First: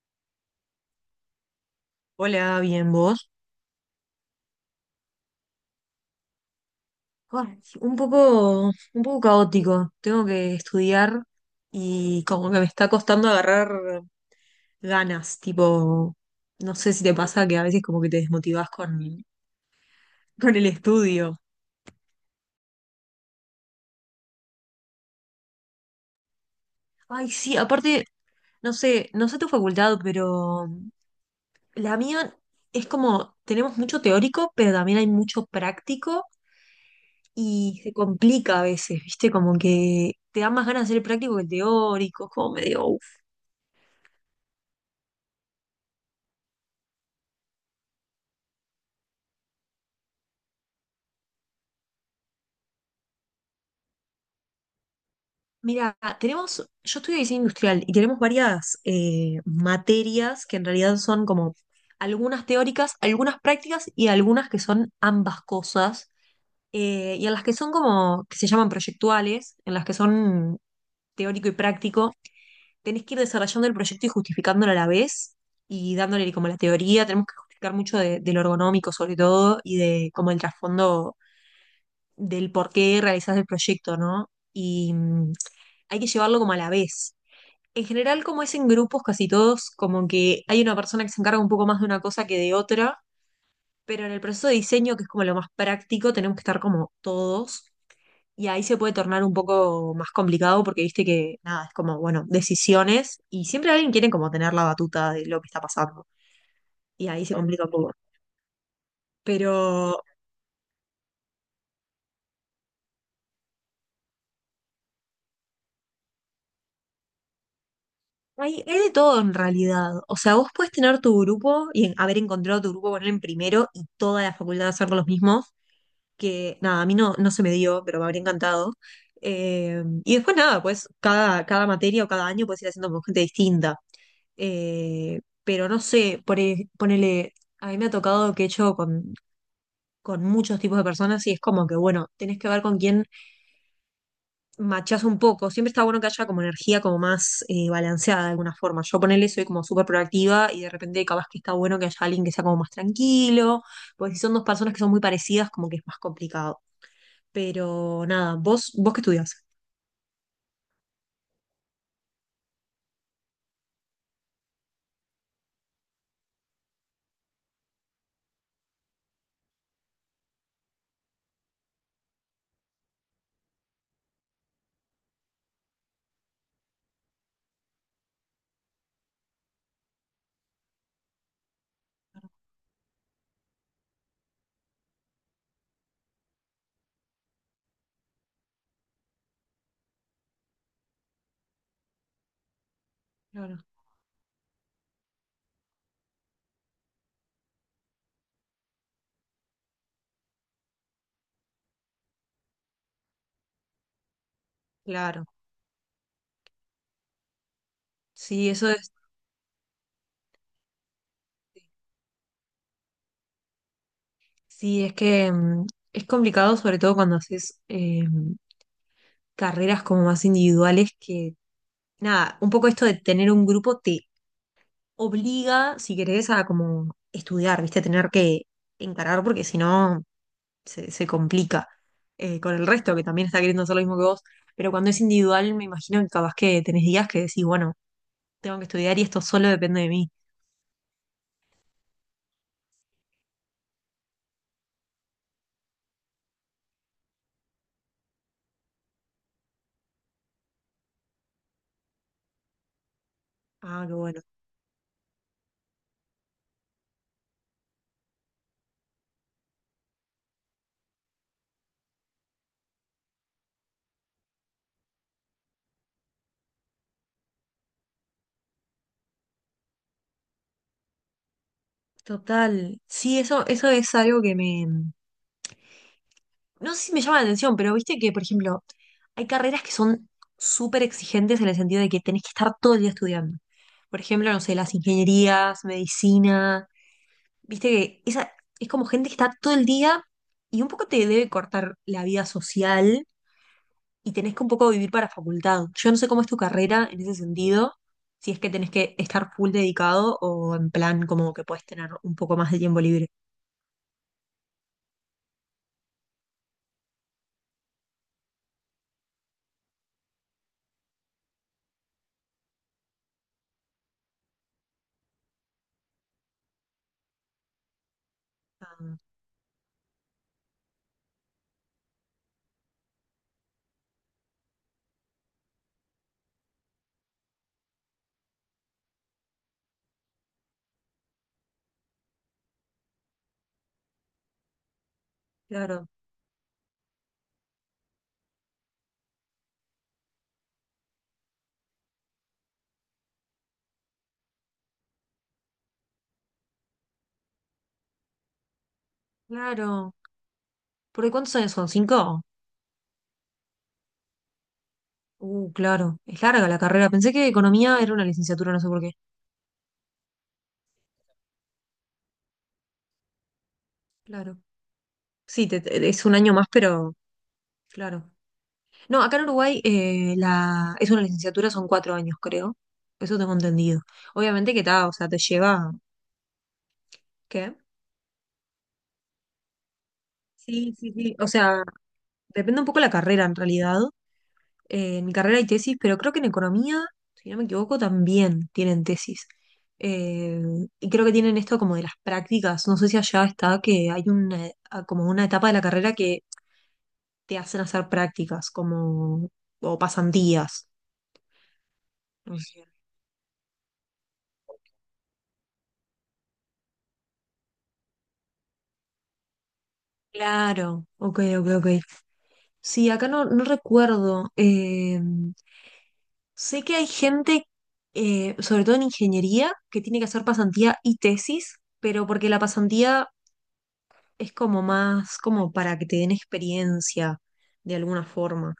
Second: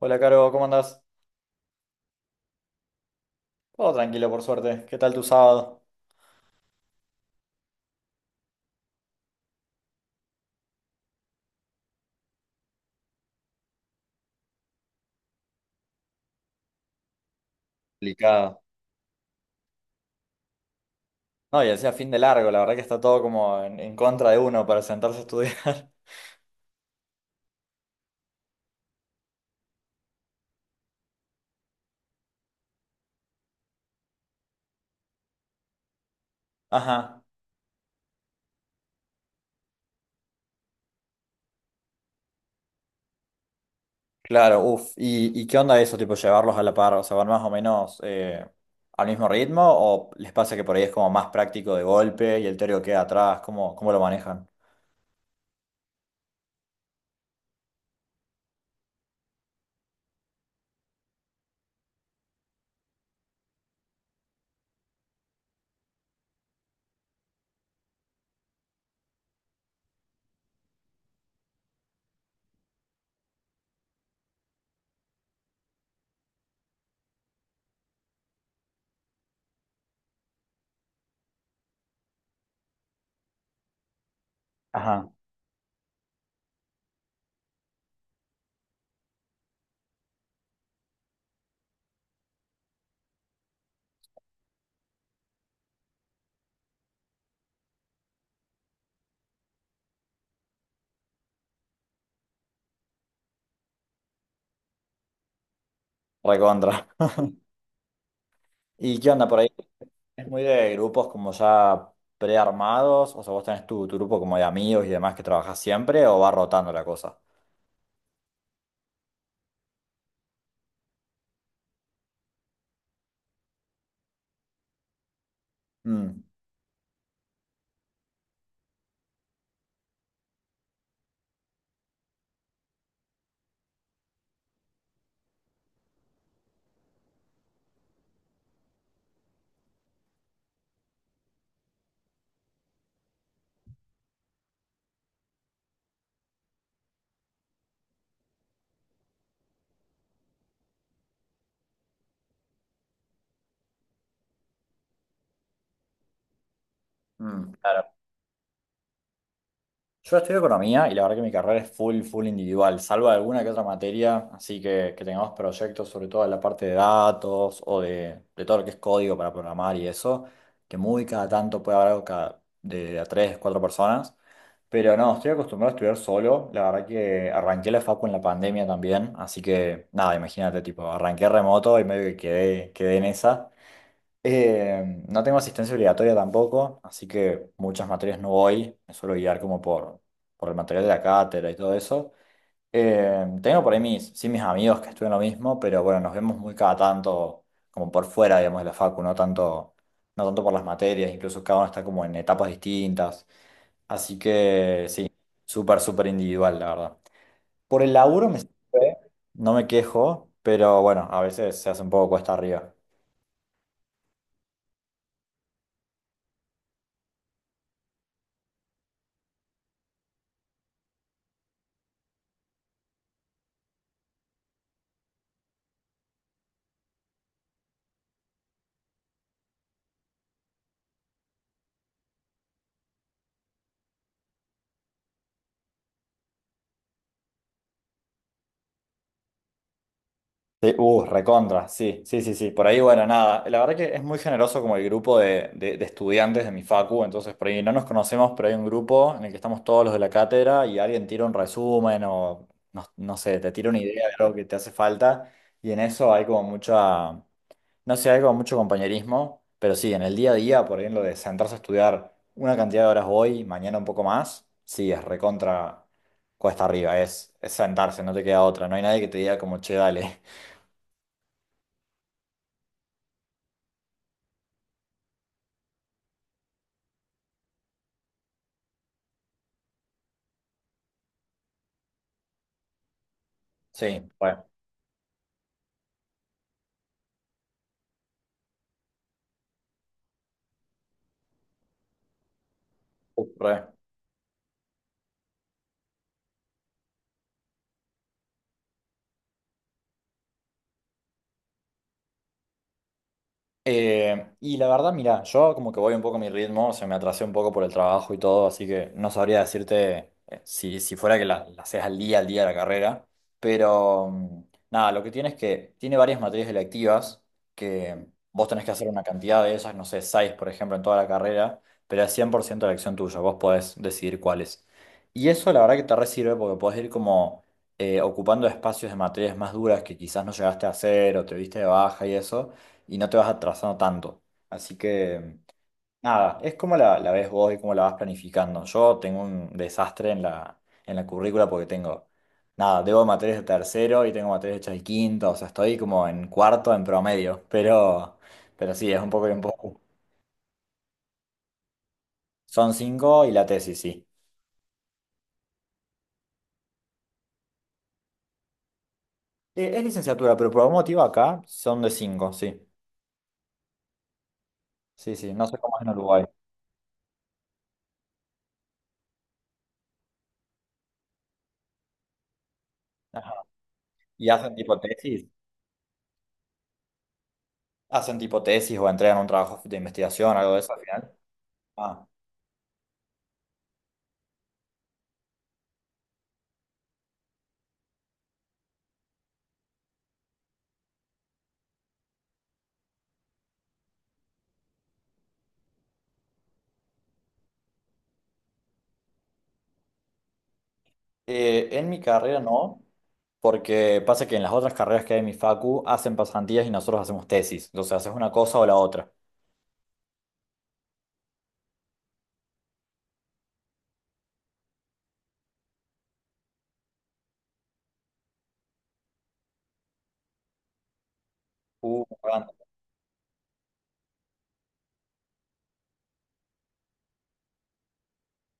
Hola, Caro, ¿cómo andás? Hola, bien, ¿vos? Todo tranquilo, por suerte. ¿Qué tal tu sábado? Ah, un poco caótico. Tengo que estudiar y como que me está costando agarrar ganas. Tipo, no sé si te pasa que a veces como que te Complicado. desmotivás con el estudio. No, y decía fin de largo, la verdad que está todo como en contra de uno para sentarse a estudiar. Ay, sí, aparte, no sé tu facultad, pero la mía es como, tenemos mucho teórico, pero también hay mucho práctico Ajá. y se complica a veces, ¿viste? Como que te da más ganas de hacer el práctico que el teórico, es como medio. Claro, uff. ¿Y qué onda eso, tipo llevarlos a la par? O sea, ¿van más o menos al mismo ritmo? ¿O les pasa que por ahí es como más práctico de golpe y el teórico queda atrás? ¿Cómo lo manejan? Mira, tenemos, yo estudio diseño industrial y tenemos varias materias que en realidad son como algunas teóricas, algunas prácticas y algunas que son ambas cosas, y en las que son como, que se llaman proyectuales, en las que son teórico y práctico, tenés que ir desarrollando el proyecto y justificándolo a la vez y dándole como la teoría, tenemos que justificar mucho de lo ergonómico sobre todo y de como el trasfondo del por qué realizás el proyecto, ¿no? Ajá. Hay que llevarlo como a la vez. En general, como es en grupos, casi todos, como que hay una persona que se encarga un poco más de una cosa que de otra, pero en el proceso de diseño, que es como lo más práctico, tenemos que estar como todos, y ahí se puede tornar un poco más complicado porque viste que, nada, es como, bueno, decisiones, y siempre alguien quiere como tener la batuta de lo que está pasando, Recontra. y ahí se complica un poco. ¿Y qué onda por Pero ahí? ¿Es muy de grupos como ya prearmados? O sea, ¿vos tenés tu grupo como de amigos y demás que trabajás siempre o va rotando la cosa? hay de todo en realidad, o sea, vos puedes tener tu grupo y haber encontrado tu grupo, ponerlo en primero y toda la facultad hacer los mismos, Mm, que nada, a mí no, no se me dio, pero me habría encantado. Y después nada, pues cada materia o cada año puedes ir haciendo con gente distinta. Pero no sé, ponele, a mí me ha tocado que he hecho con muchos tipos de personas y es como que, bueno, tenés que ver con quién machás un poco. Siempre está bueno que haya como energía como más balanceada de alguna forma. Yo ponele, soy como súper proactiva y de repente capaz que está bueno que haya alguien que sea como más tranquilo, porque si son dos personas que son muy parecidas, como que es más complicado. mm. Claro. Pero nada, vos qué estudias. Yo estudio economía y la verdad que mi carrera es full, full individual, salvo alguna que otra materia, así que tengamos proyectos sobre todo en la parte de datos o de todo lo que es código para programar y eso, que muy cada tanto puede haber algo cada, de, a tres, cuatro personas, pero no, estoy acostumbrado a estudiar solo, la verdad que arranqué la facu en la pandemia también, así que nada, imagínate, tipo, arranqué remoto y medio que quedé en esa. No tengo asistencia obligatoria tampoco, así que muchas materias no voy, me suelo guiar como por el material de la cátedra y todo eso. Claro, Tengo por ahí mis, sí, mis amigos que estudian lo mismo, pero bueno, nos vemos muy cada tanto, como por fuera, digamos, de la facu, no tanto, no tanto por las materias, incluso cada uno está como en etapas distintas. Así que sí, claro. súper, súper individual, la verdad. Por el laburo me Sí, eso es, sirve, no me quejo, pero bueno, a veces se hace un poco cuesta arriba. sí, es que es complicado, sobre todo cuando haces carreras como más individuales, que nada, un poco esto de tener un grupo te obliga, si querés, a como estudiar, ¿viste? Tener que encarar, porque si no se complica con el resto, que también está queriendo hacer lo mismo que vos. Pero cuando es individual, me imagino que capaz que tenés días que decís, bueno, tengo que estudiar y esto solo depende de mí. Sí, recontra, sí, sí, sí, sí. Por ahí, bueno, nada. La verdad que es muy generoso como el grupo de estudiantes de mi facu, entonces por ahí no nos conocemos, pero hay un grupo en el que estamos todos los de la cátedra y alguien tira un resumen o no, no sé, te tira una Ah, qué idea de bueno. algo que te hace falta y en eso hay como mucha, no sé, hay como mucho compañerismo, pero sí, en el día a día, por ahí en lo de sentarse a estudiar una cantidad de horas hoy, mañana un poco más, sí, es recontra cuesta arriba, es sentarse, no te queda otra, no hay nadie que te diga como, che, dale. Total. Sí, eso es algo que me. No sé si me llama la atención, pero viste que, por ejemplo, hay carreras que son súper exigentes en el sentido de que tenés que estar todo el día estudiando. Por Sì, ejemplo, no re, sé, las ingenierías, medicina. Viste que esa es como gente que está todo el día y un poco te debe cortar la vida social re. y tenés que un poco vivir para facultad. Yo no sé cómo es tu carrera en ese sentido, si es que tenés que estar full dedicado o en plan como que puedes tener un poco más de tiempo libre. Y la verdad, mira, yo como que voy un poco a mi ritmo, se me atrasé un poco por el trabajo y todo, así que no sabría decirte si, si fuera que la, haces al día de la carrera, pero nada, lo que tiene es que tiene varias materias electivas que vos tenés que hacer Ah, una cantidad de ellas, no sé, seis por ejemplo en toda la carrera, pero es 100% elección tuya, vos podés decidir cuáles. Y eso la verdad que te re sirve porque podés ir como ocupando espacios de materias más duras que quizás no llegaste a hacer o te viste de baja y eso y no te vas atrasando tanto. Así que, claro. nada, es como la, ves vos y cómo la vas planificando. Yo tengo un desastre en la currícula porque tengo, nada, debo materias de tercero y tengo materias hechas de quinto, o sea, estoy como en cuarto en promedio, pero sí, es un poco y un poco. Claro. ¿Porque cuántos años son? ¿Cinco? Son cinco y la tesis, sí. Claro. Es larga la carrera. Pensé que economía era una licenciatura, no sé por qué. Es licenciatura, pero por algún motivo acá son de cinco, sí. Claro. Sí, sí, no Sí, sé cómo es en es un Uruguay. año más, pero claro. No, acá en Uruguay es una licenciatura, son 4 años, creo. Eso Ajá. tengo entendido. ¿Y Obviamente hacen que tipo está, o sea, te tesis? lleva. ¿Qué? ¿Hacen tipo tesis o entregan un trabajo de investigación, algo de eso Sí, al sí, final? sí. O sea, Ah. depende un poco la carrera en realidad. En mi carrera hay tesis, pero creo que en economía, si no me equivoco, también tienen tesis. Eh, y creo que tienen esto como de las prácticas. No sé si allá está que hay una, como una etapa de la carrera que te hacen hacer prácticas, como, o pasantías. En mi No carrera sé. No, porque pasa que en las otras carreras que hay en mi facu hacen pasantías y nosotros hacemos tesis. Entonces haces una cosa o la otra. Claro, ok, ok, ok. Sí, acá no, no recuerdo. Sé que hay gente, sobre todo en ingeniería, que tiene que hacer pasantía y tesis, pero porque la Cagando. pasantía es como más como para que te den experiencia de alguna forma.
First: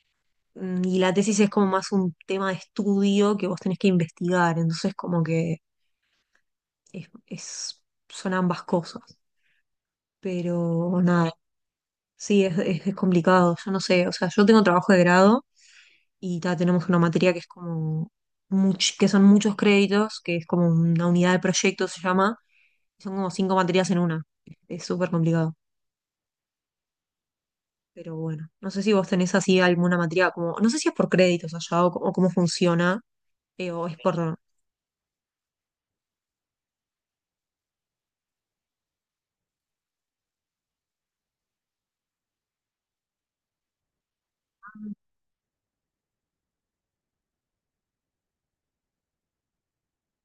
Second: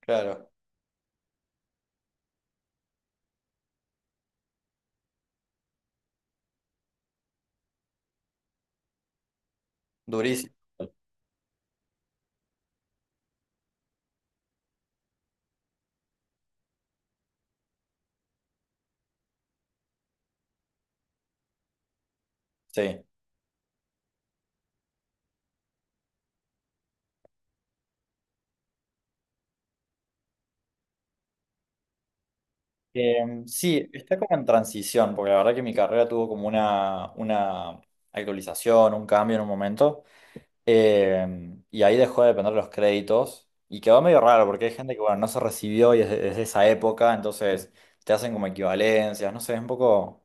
Claro, Mm, y la tesis es como más un tema de estudio que vos tenés que investigar, entonces como que es, es- son ambas cosas. durísimo. Pero nada, sí, es complicado, yo no sé, o sea, yo tengo trabajo de grado y ta, tenemos una materia que es como, que son muchos créditos, que es como una unidad de proyecto se llama, Sí. y son como cinco materias en una, es súper complicado. Pero bueno, no sé si vos tenés así alguna materia como, no sé si es por créditos allá o, o cómo funciona, o Sí, es está como por. en transición, porque la verdad que mi carrera tuvo como una, actualización, un cambio en un momento, y ahí dejó de depender los créditos, y quedó medio raro, porque hay gente que, bueno, no se recibió y es de, es esa época, entonces te hacen como equivalencias, no sé, es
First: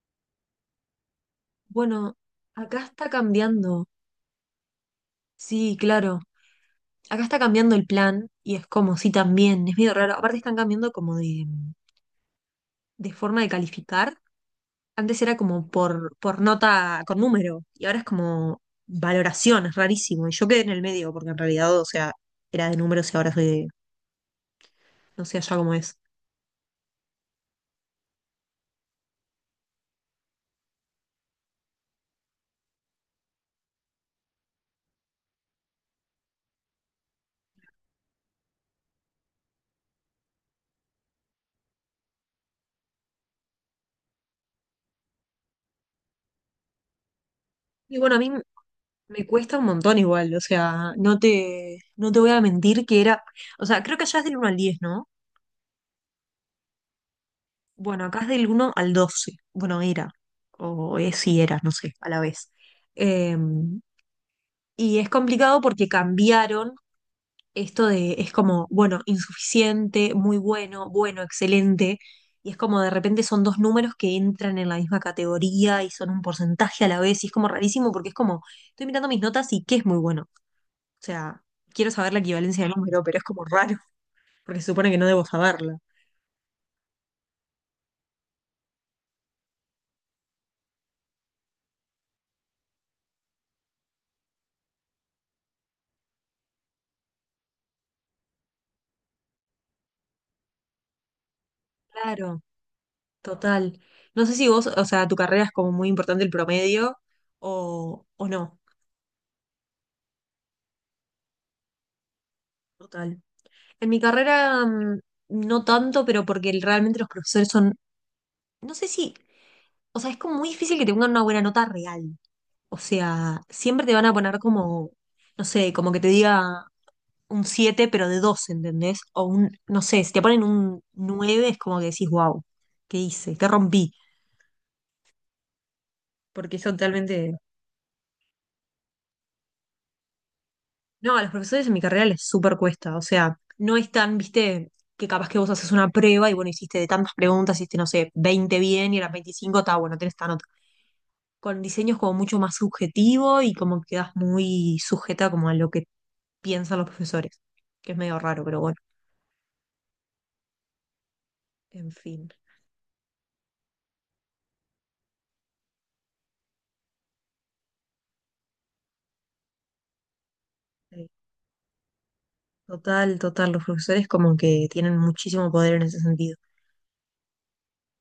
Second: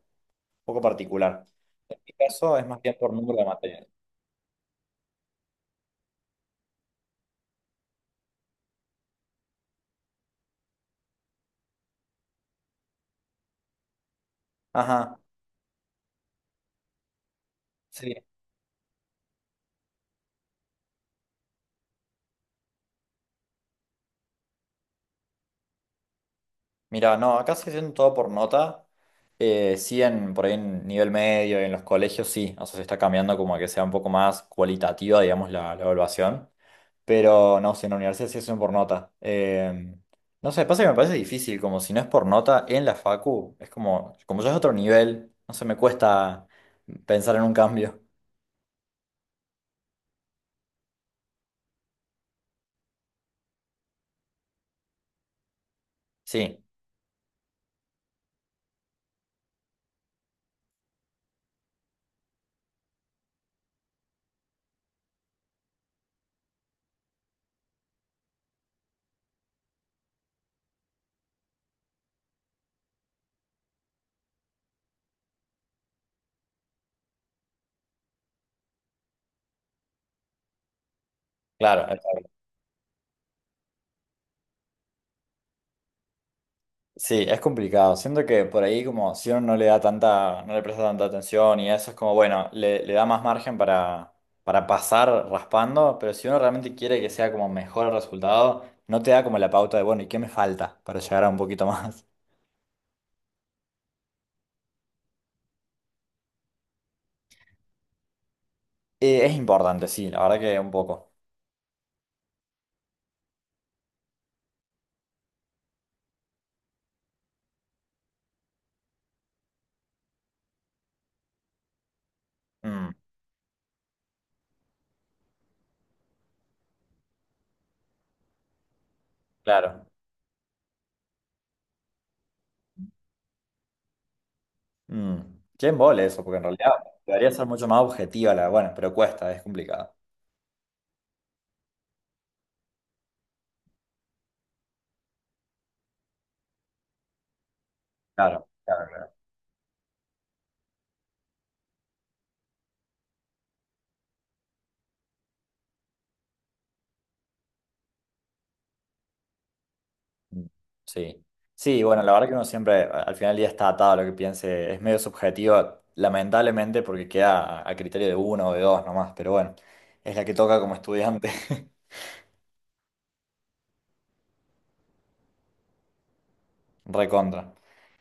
un poco particular. Bueno, Caso es más acá bien está por número de material. cambiando, sí, claro, acá está cambiando el plan y es como, sí, también, es medio raro, aparte están cambiando como de forma de calificar, Ajá, antes era como por nota con número y ahora es sí. como valoración, es rarísimo, y yo quedé en el medio porque en realidad, o sea, era de números y ahora soy de, no sé allá cómo es. Mira, no, acá se haciendo todo por nota. Sí, por ahí en nivel medio, en los colegios sí. O sea, se está cambiando como a que sea un poco más cualitativa, digamos, la, evaluación. Pero no, si en la universidad sí hacen por nota. No sé, pasa que me parece difícil, como si no es por nota en la facu, es como ya es otro nivel, no se me cuesta pensar en un Y cambio. bueno, a mí me cuesta un montón igual, o sea, no te voy a mentir que era, o sea, creo que allá es del 1 al 10, ¿no? Sí, Bueno, acá es del 1 al 12, bueno, era, o es si era, no sé, a la vez. Eh, y es complicado porque cambiaron esto de, es como, bueno, insuficiente, muy bueno, bueno, excelente, y es como de repente son dos números que entran en la misma categoría y son un porcentaje a la vez, y es como rarísimo porque es como, estoy mirando mis notas y qué es muy bueno. O sea, claro. quiero saber la equivalencia del número, pero es como raro, porque se supone que no debo saberla. Sí, es complicado. Siento que por ahí como si uno no le da tanta, no le presta tanta atención y eso es como, bueno, le, da más margen para pasar raspando, pero si uno realmente quiere que sea como mejor el resultado, no te da como la pauta de, bueno, ¿y qué me falta para llegar a un poquito más? Claro, total. No sé si vos, o sea, tu carrera es como muy importante el promedio o no. Es importante, sí, la verdad que un poco. Total. En mi carrera no tanto, pero porque realmente los profesores son, no sé si, o sea, es como muy difícil que te pongan una buena nota real. O Mm, sea, siempre te van a poner como, no sé, como que te diga un 7 pero de 2, ¿entendés? O un, no claro. sé, si te ponen un 9 es como que decís, wow, ¿qué hice? ¿Qué rompí? Mm. Qué embole eso, porque en Porque eso realidad debería totalmente. ser mucho más objetiva la, bueno, pero cuesta, es complicado. No, a los profesores en mi carrera les súper cuesta, o sea, no es tan, viste, que capaz que vos haces una prueba y bueno, hiciste de tantas preguntas, hiciste, no sé, Claro, 20 claro, bien y a las claro. 25 está bueno, tenés esta nota. Con diseños como mucho más subjetivo y como quedas muy sujeta como a lo que piensan los profesores, que es medio raro, pero bueno, Mm, sí, sí, en bueno, la verdad fin. que uno siempre al final del día está atado a lo que piense, es medio subjetivo, lamentablemente, porque queda a, criterio de uno o de dos nomás, pero bueno, es la que toca como estudiante, Total, total. Los profesores como que tienen muchísimo poder en ese sentido. recontra.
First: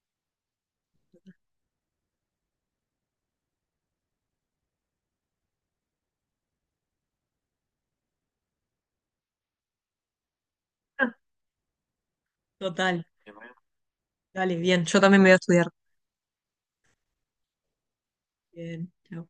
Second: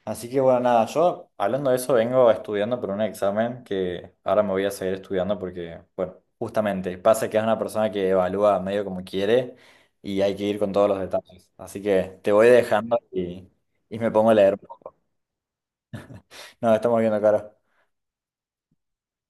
Así que bueno, nada, yo hablando de eso vengo estudiando por un examen que ahora me voy a seguir estudiando porque, bueno, justamente pasa que es una persona que evalúa medio como quiere y hay que ir con todos los Ah, detalles. Así que te voy dejando total. y me pongo a Dale, leer. bien. Yo también me voy a estudiar. No, estamos viendo, Caro. Bien. Chao.